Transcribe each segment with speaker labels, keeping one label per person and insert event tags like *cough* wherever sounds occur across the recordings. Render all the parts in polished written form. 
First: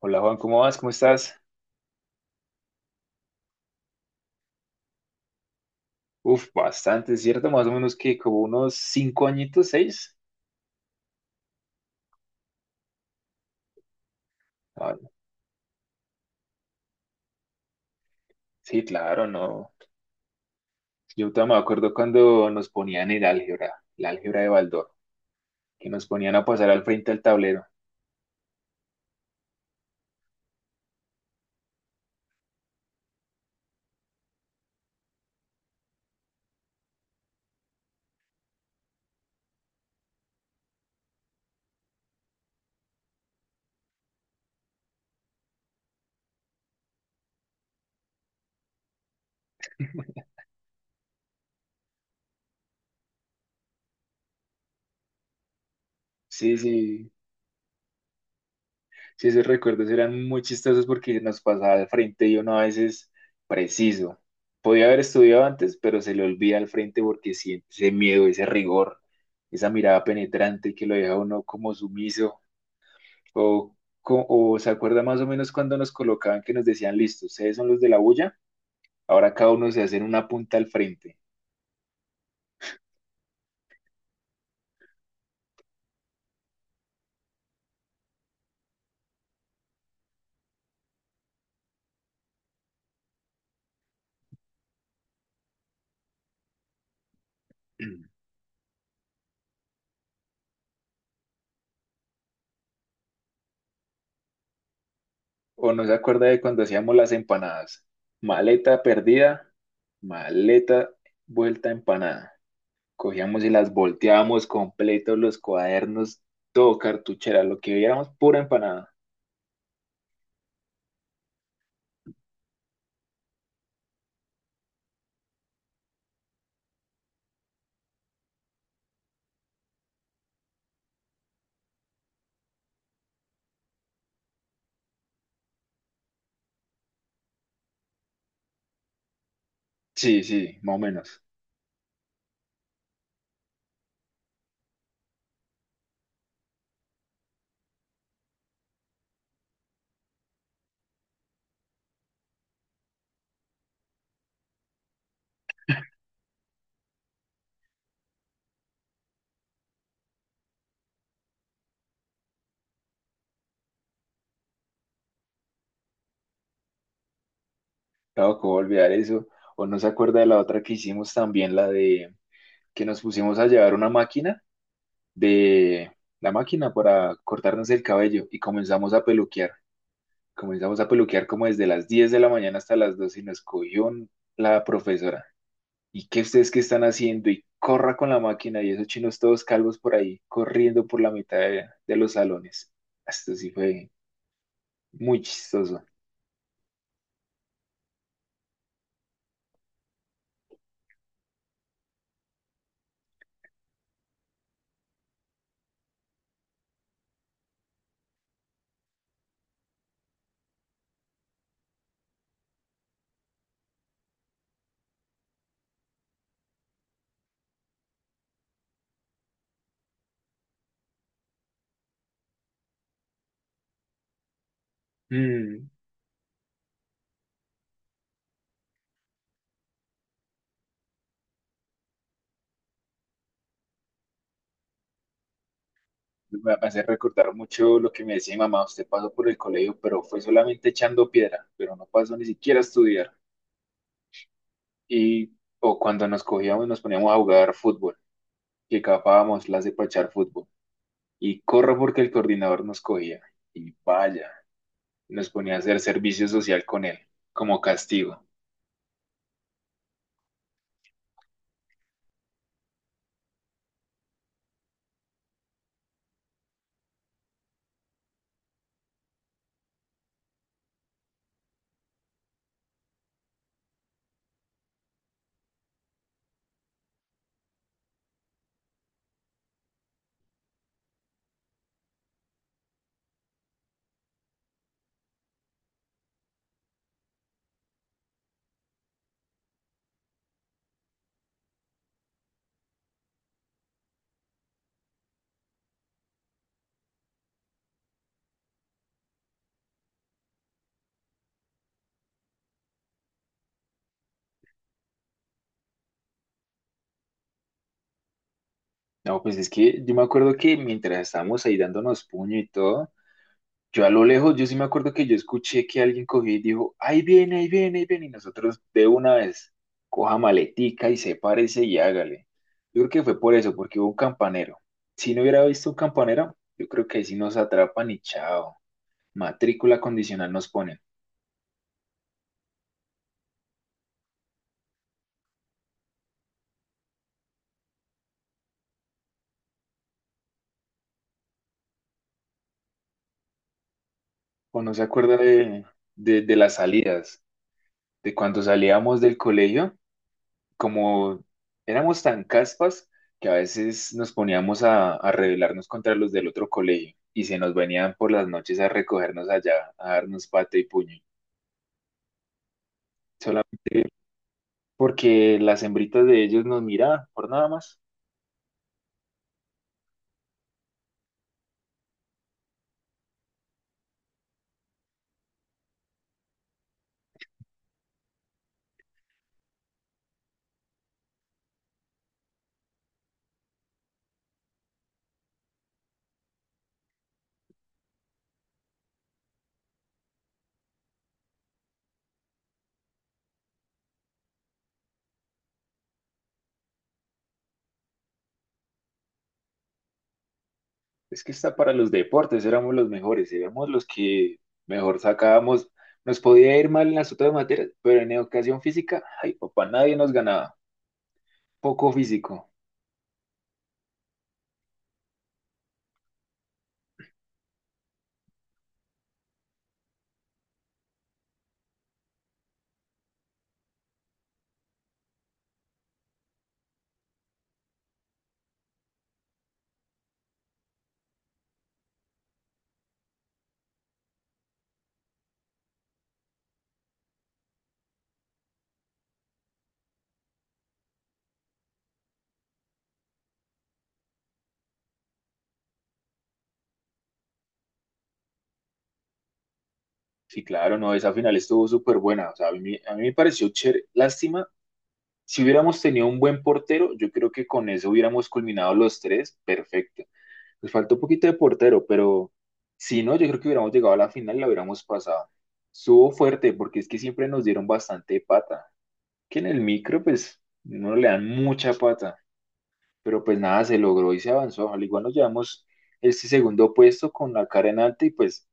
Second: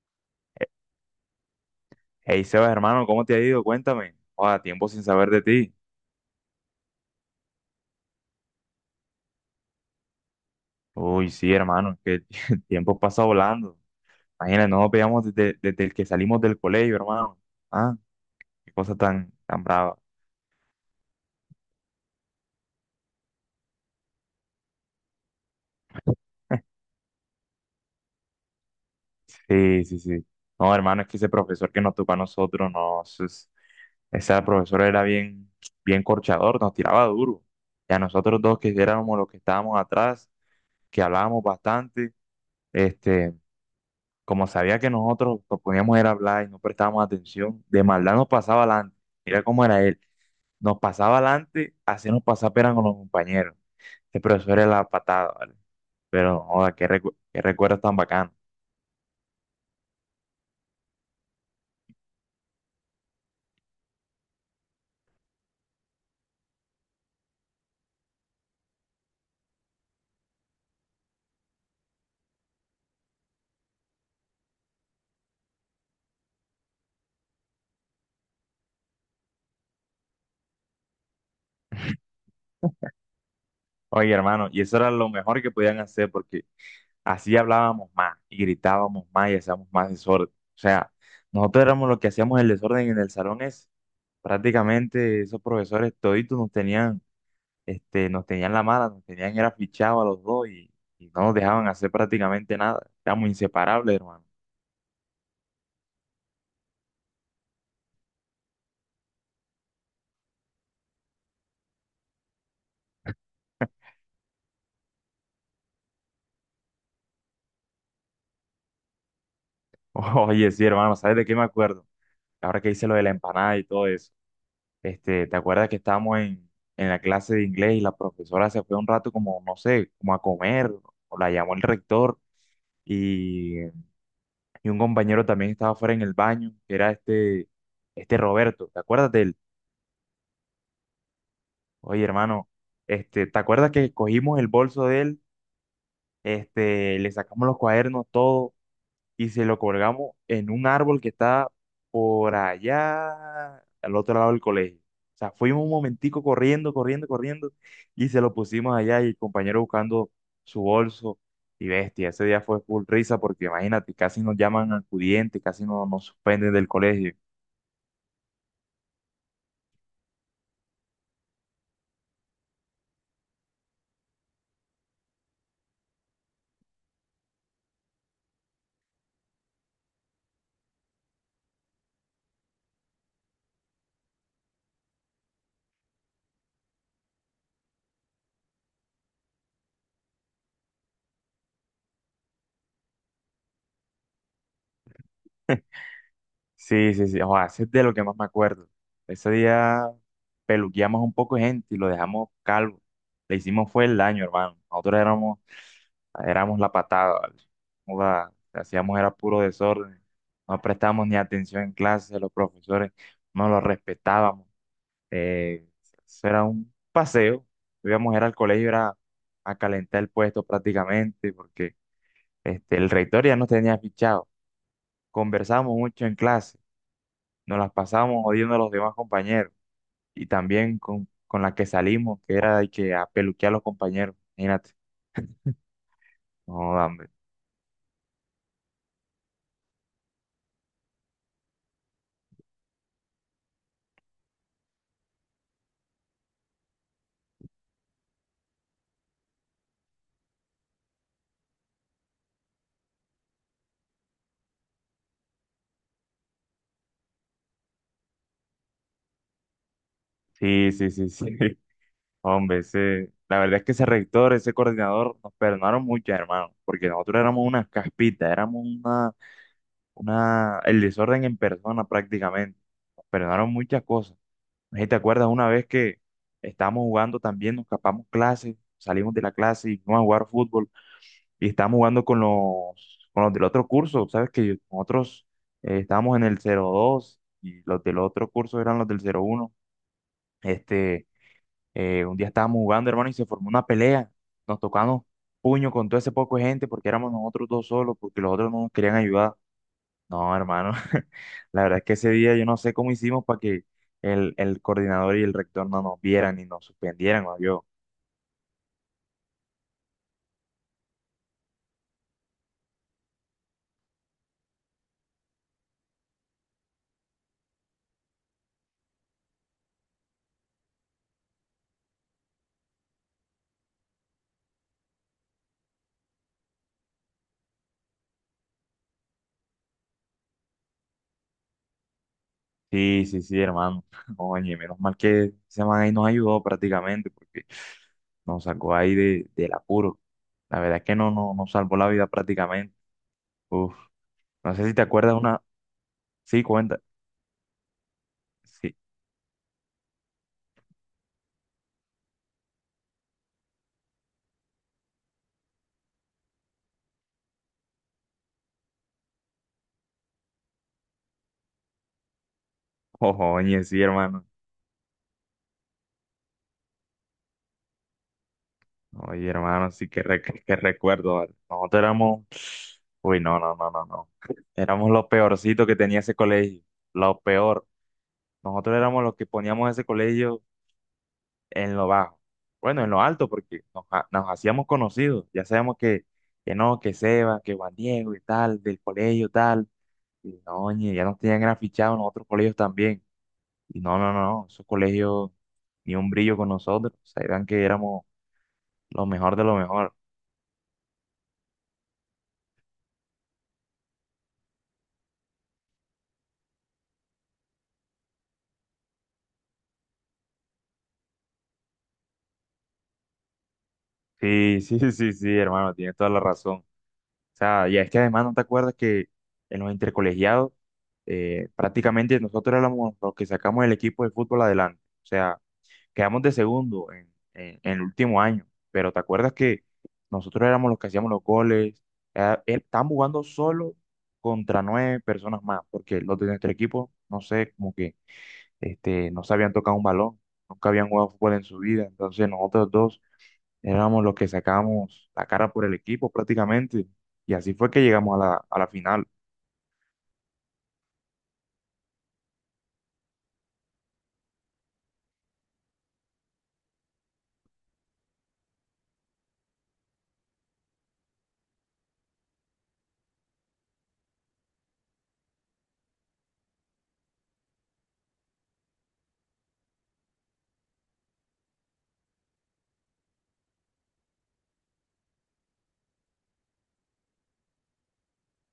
Speaker 1: Hola Juan, ¿cómo vas? ¿Cómo estás?
Speaker 2: Hey Sebas, hermano, ¿cómo te ha ido? Cuéntame. Joda, tiempo sin saber de ti.
Speaker 1: Uf, bastante, ¿cierto? Más o menos que como unos 5 añitos, 6.
Speaker 2: Uy, sí, hermano, es que *laughs* el tiempo pasa volando. Imagínate, no nos
Speaker 1: Ah,
Speaker 2: veíamos desde el que salimos del colegio, hermano. Ah, qué
Speaker 1: sí,
Speaker 2: cosa
Speaker 1: claro,
Speaker 2: tan
Speaker 1: no.
Speaker 2: brava.
Speaker 1: Yo todavía me acuerdo cuando nos ponían el álgebra, la álgebra de Baldor, que nos ponían a pasar
Speaker 2: *laughs*
Speaker 1: al frente al tablero.
Speaker 2: Sí. No, hermano, es que ese profesor que nos tocó a nosotros, no, ese profesor era bien corchador, nos tiraba duro. Y a nosotros dos que éramos los que estábamos atrás, que hablábamos bastante, este. Como sabía que nosotros nos poníamos era a hablar y no prestábamos atención, de maldad nos pasaba adelante. Mira cómo era él. Nos pasaba adelante, hacíamos pasar pena con los compañeros. Ese profesor era la patada, ¿vale? Pero,
Speaker 1: Sí,
Speaker 2: joda,
Speaker 1: sí,
Speaker 2: qué recuerdos tan bacanos.
Speaker 1: sí, esos recuerdos eran muy chistosos porque nos pasaba al frente y uno a veces preciso. Podía haber estudiado antes, pero se le olvida al frente porque siente ese miedo, ese rigor, esa mirada penetrante que lo deja a uno como sumiso. O, o se acuerda más o menos cuando nos colocaban que nos decían, listo, ustedes son los de la bulla, ahora cada uno se hace en una punta al frente.
Speaker 2: Oye, hermano, y eso era lo mejor que podían hacer porque así hablábamos más y gritábamos más y hacíamos más desorden. O sea, nosotros éramos los que hacíamos el desorden en el salón ese. Prácticamente esos profesores toditos nos
Speaker 1: *clears throat*
Speaker 2: tenían la mala, nos tenían era fichado a los dos y no nos dejaban hacer prácticamente nada. Éramos inseparables, hermano.
Speaker 1: O no se acuerda de cuando hacíamos las empanadas. Maleta perdida, maleta vuelta empanada. Cogíamos y las volteábamos completos, los cuadernos, todo cartuchera, lo que viéramos, pura empanada.
Speaker 2: *laughs* Oye, sí, hermano, ¿sabes de qué me acuerdo? Ahora que hice lo de la empanada y todo eso. ¿Te acuerdas que en la clase de inglés y la profesora se fue un rato como, no sé, como a comer, o la llamó el rector y, y un compañero también estaba fuera en el baño, que era este Roberto, ¿te acuerdas de él?
Speaker 1: Sí, sí, más o menos.
Speaker 2: Oye, hermano, ¿te acuerdas que cogimos el bolso de él? Le sacamos los cuadernos, todo, y se lo colgamos en un árbol que está por allá, al otro lado del colegio. O sea, fuimos un momentico corriendo, corriendo, y se lo pusimos allá, y el compañero buscando su bolso, y bestia, ese día fue full risa, porque imagínate, casi nos llaman acudientes, casi nos suspenden del colegio.
Speaker 1: Claro, ¿cómo olvidar eso? O no se acuerda de la otra que hicimos también, la de que nos pusimos a llevar una máquina de la máquina para cortarnos el cabello y comenzamos a peluquear. Comenzamos a peluquear como desde las 10 de la mañana hasta las 2 y nos cogió la profesora. ¿Y qué ustedes qué están haciendo? Y corra con la máquina y esos chinos todos calvos por ahí, corriendo por la mitad de los salones. Esto sí fue muy chistoso.
Speaker 2: Sí, sí, o sea, ese es de lo que más me acuerdo. Ese día peluqueamos un poco de gente y lo dejamos calvo. Le hicimos fue el daño, hermano. Nosotros éramos la patada, ¿vale? Joda, hacíamos era puro desorden, no prestábamos ni atención en clase, los profesores no los respetábamos, eh, eso era un paseo, íbamos era al colegio, era a calentar el puesto prácticamente, porque el rector ya nos tenía fichado,
Speaker 1: Mm,
Speaker 2: conversábamos mucho en clase, nos las pasábamos odiando a los demás compañeros, y también con la que salimos, que era de que a peluquear a los compañeros, imagínate,
Speaker 1: Me
Speaker 2: no,
Speaker 1: hace
Speaker 2: hombre,
Speaker 1: recordar mucho lo que me decía mi mamá, usted pasó por el colegio, pero fue solamente echando piedra, pero no pasó ni siquiera a estudiar. Y o cuando nos cogíamos, nos poníamos a jugar fútbol, que capábamos las de pachar fútbol. Y corro porque el coordinador nos cogía. Y vaya, nos ponía a hacer servicio social con él, como castigo.
Speaker 2: sí, sí, sí, *laughs* hombre, ese, la verdad es que ese rector, ese coordinador, nos perdonaron mucho, hermano, porque nosotros éramos unas caspitas, éramos una, el desorden en persona prácticamente. Nos perdonaron muchas cosas. No sé si te acuerdas una vez que estábamos jugando también, nos escapamos clases, salimos de la clase y fuimos a jugar fútbol y estábamos jugando con con los del otro curso, ¿sabes? Que nosotros estábamos en el cero dos y los del otro curso eran los del cero uno. Este un día estábamos jugando, hermano, y se formó una pelea. Nos tocamos puño con todo ese poco de gente porque éramos nosotros dos solos, porque los otros no nos querían ayudar. No, hermano, *laughs* la verdad es que ese día yo no sé cómo hicimos para que el coordinador y el rector no nos vieran ni nos suspendieran, o yo.
Speaker 1: No, pues es que yo me acuerdo que mientras estábamos ahí dándonos puño y todo, yo a lo lejos, yo sí me acuerdo que yo escuché que alguien cogió y dijo, ahí viene, ahí viene, ahí viene, y nosotros de una vez, coja maletica y sepárese y hágale. Yo creo que fue por eso, porque hubo un campanero. Si no hubiera visto un campanero, yo creo que ahí sí nos atrapan y chao, matrícula condicional nos ponen.
Speaker 2: Sí, sí, sí, hermano. *laughs* Oye, menos mal que ese man ahí nos ayudó prácticamente porque nos sacó ahí del apuro. La verdad es que no, nos salvó la vida prácticamente. Uf, no
Speaker 1: O
Speaker 2: sé
Speaker 1: no
Speaker 2: si
Speaker 1: se
Speaker 2: te acuerdas
Speaker 1: acuerda
Speaker 2: una.
Speaker 1: de, de
Speaker 2: Sí,
Speaker 1: las
Speaker 2: cuenta.
Speaker 1: salidas, de cuando
Speaker 2: Sí.
Speaker 1: salíamos del colegio como éramos tan caspas que a veces nos poníamos a rebelarnos contra los del otro colegio y se nos venían por las noches a recogernos allá, a darnos pata y puño,
Speaker 2: Oye, sí,
Speaker 1: solamente
Speaker 2: hermano.
Speaker 1: porque las hembritas de ellos nos miraban, por nada más.
Speaker 2: Oye, hermano, sí que recuerdo, ¿vale? Nosotros éramos. Uy, no, no, no, no, no. Éramos lo peorcito que tenía ese colegio. Lo peor. Nosotros éramos los que poníamos ese colegio en lo bajo. Bueno, en lo alto, porque nos hacíamos conocidos. Ya sabemos que no, que Seba, que Juan Diego y tal, del colegio tal. Y no, oye, ya nos tenían gran fichados en otros colegios también. Y no, no, no, no. Esos colegios ni un brillo con nosotros. O sea, eran que éramos lo mejor de lo mejor.
Speaker 1: Es que está para los deportes, éramos los mejores, éramos los que mejor sacábamos. Nos podía ir mal en las otras materias, pero en educación física, ay papá, nadie nos ganaba. Poco físico.
Speaker 2: Sí, sí, *laughs* sí, sí, hermano, tienes toda la razón. O sea, y es que además no te acuerdas que en los intercolegiados prácticamente nosotros éramos los que sacamos el equipo de fútbol adelante. O sea, quedamos de segundo en el último año, pero te acuerdas que nosotros éramos los que hacíamos los goles. Estaban jugando solo contra nueve personas más, porque los de nuestro equipo, no sé, como que no se habían tocado un balón, nunca habían jugado fútbol en su vida. Entonces nosotros dos éramos los que sacábamos la cara por el equipo prácticamente. Y así fue que llegamos a a la final.
Speaker 1: Sí, claro, no, esa final estuvo súper buena. O sea, a mí me pareció chévere. Lástima. Si hubiéramos tenido un buen portero, yo creo que con eso hubiéramos culminado los tres, perfecto. Nos faltó un poquito de portero, pero si no, yo creo que hubiéramos llegado a la final y la hubiéramos pasado. Estuvo fuerte porque es que siempre nos dieron bastante pata. Que en el micro, pues, no le dan mucha pata, pero pues nada, se logró y se avanzó. Al igual nos llevamos este segundo puesto con la cara en alta y pues,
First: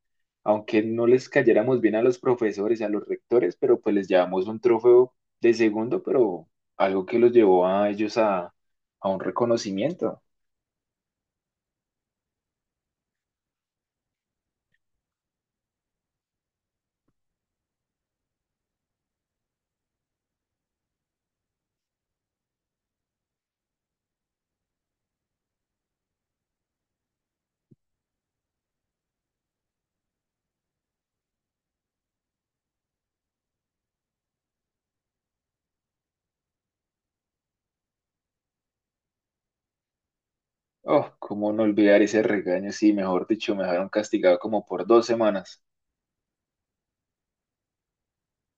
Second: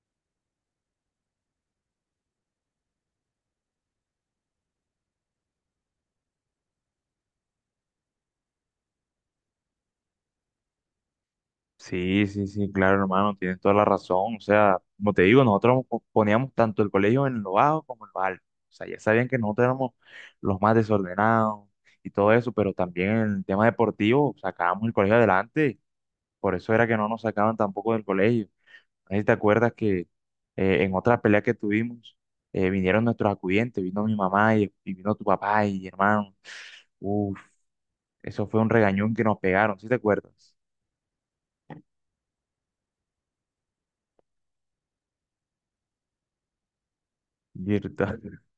Speaker 1: aunque no les cayéramos bien a los profesores, a los rectores, pero pues les llevamos un trofeo de segundo, pero algo que los llevó a ellos a un reconocimiento.
Speaker 2: Sí, sí, sí, claro, hermano, tienes toda la razón. O sea, como te digo, nosotros poníamos tanto el colegio en lo bajo como en lo alto. O sea, ya sabían que nosotros éramos los más desordenados y todo eso, pero también en el tema deportivo sacábamos el colegio adelante. Por eso era que no nos sacaban tampoco del colegio. No sé si te acuerdas que en otra pelea que tuvimos, vinieron nuestros acudientes, vino mi mamá y vino tu papá y mi hermano. Uf, eso fue un regañón que nos pegaron, ¿sí te acuerdas?
Speaker 1: Oh, cómo no olvidar ese regaño, sí, mejor dicho, me dejaron castigado como por 2 semanas.
Speaker 2: Virtual. *laughs*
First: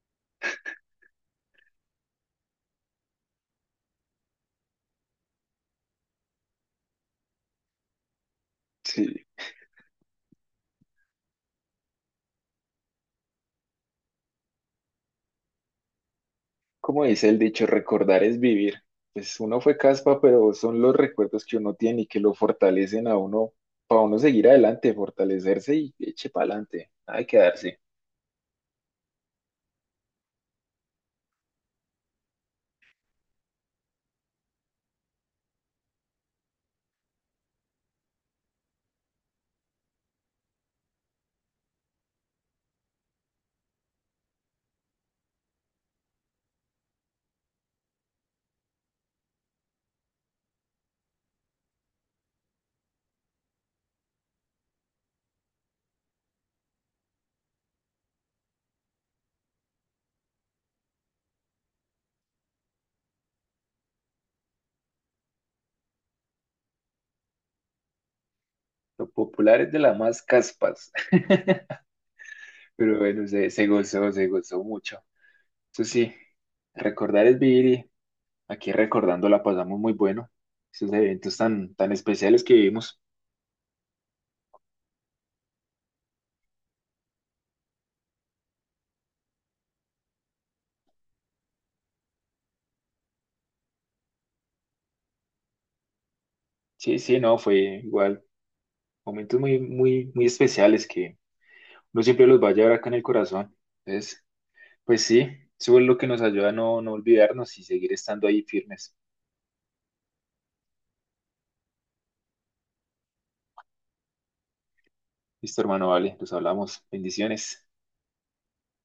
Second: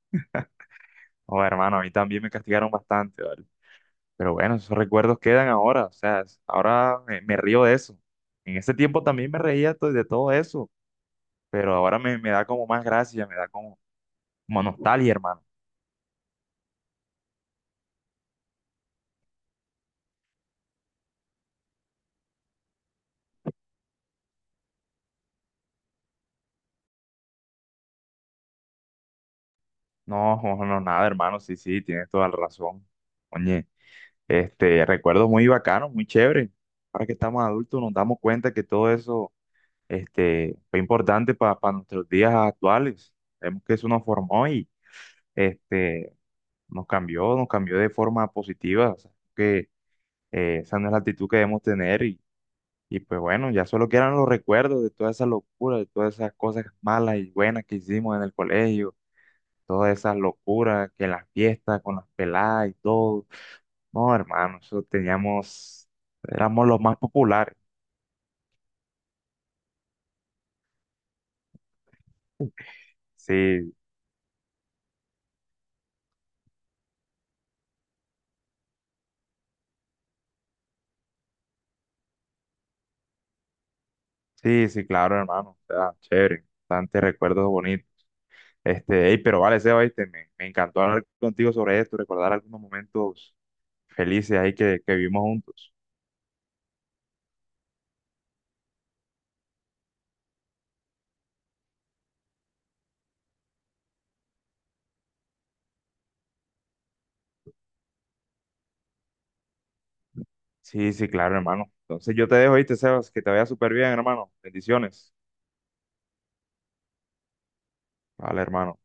Speaker 2: Oh, hermano, a mí también me castigaron bastante, ¿vale? Pero bueno, esos recuerdos quedan ahora, o sea, ahora me río de eso. En ese tiempo
Speaker 1: Sí.
Speaker 2: también me reía de todo eso, pero ahora me da como más gracia, me da como, como nostalgia, hermano.
Speaker 1: Como dice el dicho, recordar es vivir. Pues uno fue caspa, pero son los recuerdos que uno tiene y que lo fortalecen a uno, para uno seguir adelante, fortalecerse y eche para adelante, nada de quedarse.
Speaker 2: No, no, no, nada, hermano, sí, sí, tienes toda la razón. Oye, recuerdos muy bacanos, muy chévere. Ahora que estamos adultos nos damos cuenta que todo eso fue importante para nuestros días actuales. Vemos que eso nos formó y este, nos cambió de forma positiva. O sea, que esa no es la actitud que debemos tener y pues bueno, ya solo quedan los recuerdos de toda esa locura de todas esas cosas malas y buenas que hicimos en el colegio, todas esas locuras que en las fiestas con las peladas y todo. No, hermano, eso teníamos, éramos los más populares.
Speaker 1: Lo popular es de las más caspas, *laughs* pero bueno, se
Speaker 2: Sí,
Speaker 1: gozó, se gozó mucho. Eso sí, recordar es vivir y aquí recordando la pasamos muy bueno. Esos eventos tan, tan especiales que vivimos.
Speaker 2: sí, sí, claro, hermano. O sea, chévere, bastante recuerdos bonitos. Este, hey, pero vale, Seba, oíste, me encantó hablar contigo sobre esto, recordar algunos momentos felices ahí que vivimos juntos.
Speaker 1: Sí, sí, no, fue igual. Momentos muy, muy, muy especiales que uno siempre los va a llevar acá en el corazón. Entonces, pues sí, eso es lo que nos ayuda a no, no olvidarnos y seguir estando ahí firmes.
Speaker 2: Sí, sí, claro, hermano. Entonces yo te dejo, ¿viste, Sebas? Que te vaya súper bien, hermano. Bendiciones.
Speaker 1: Listo, hermano, vale, nos hablamos. Bendiciones.
Speaker 2: Vale, hermano.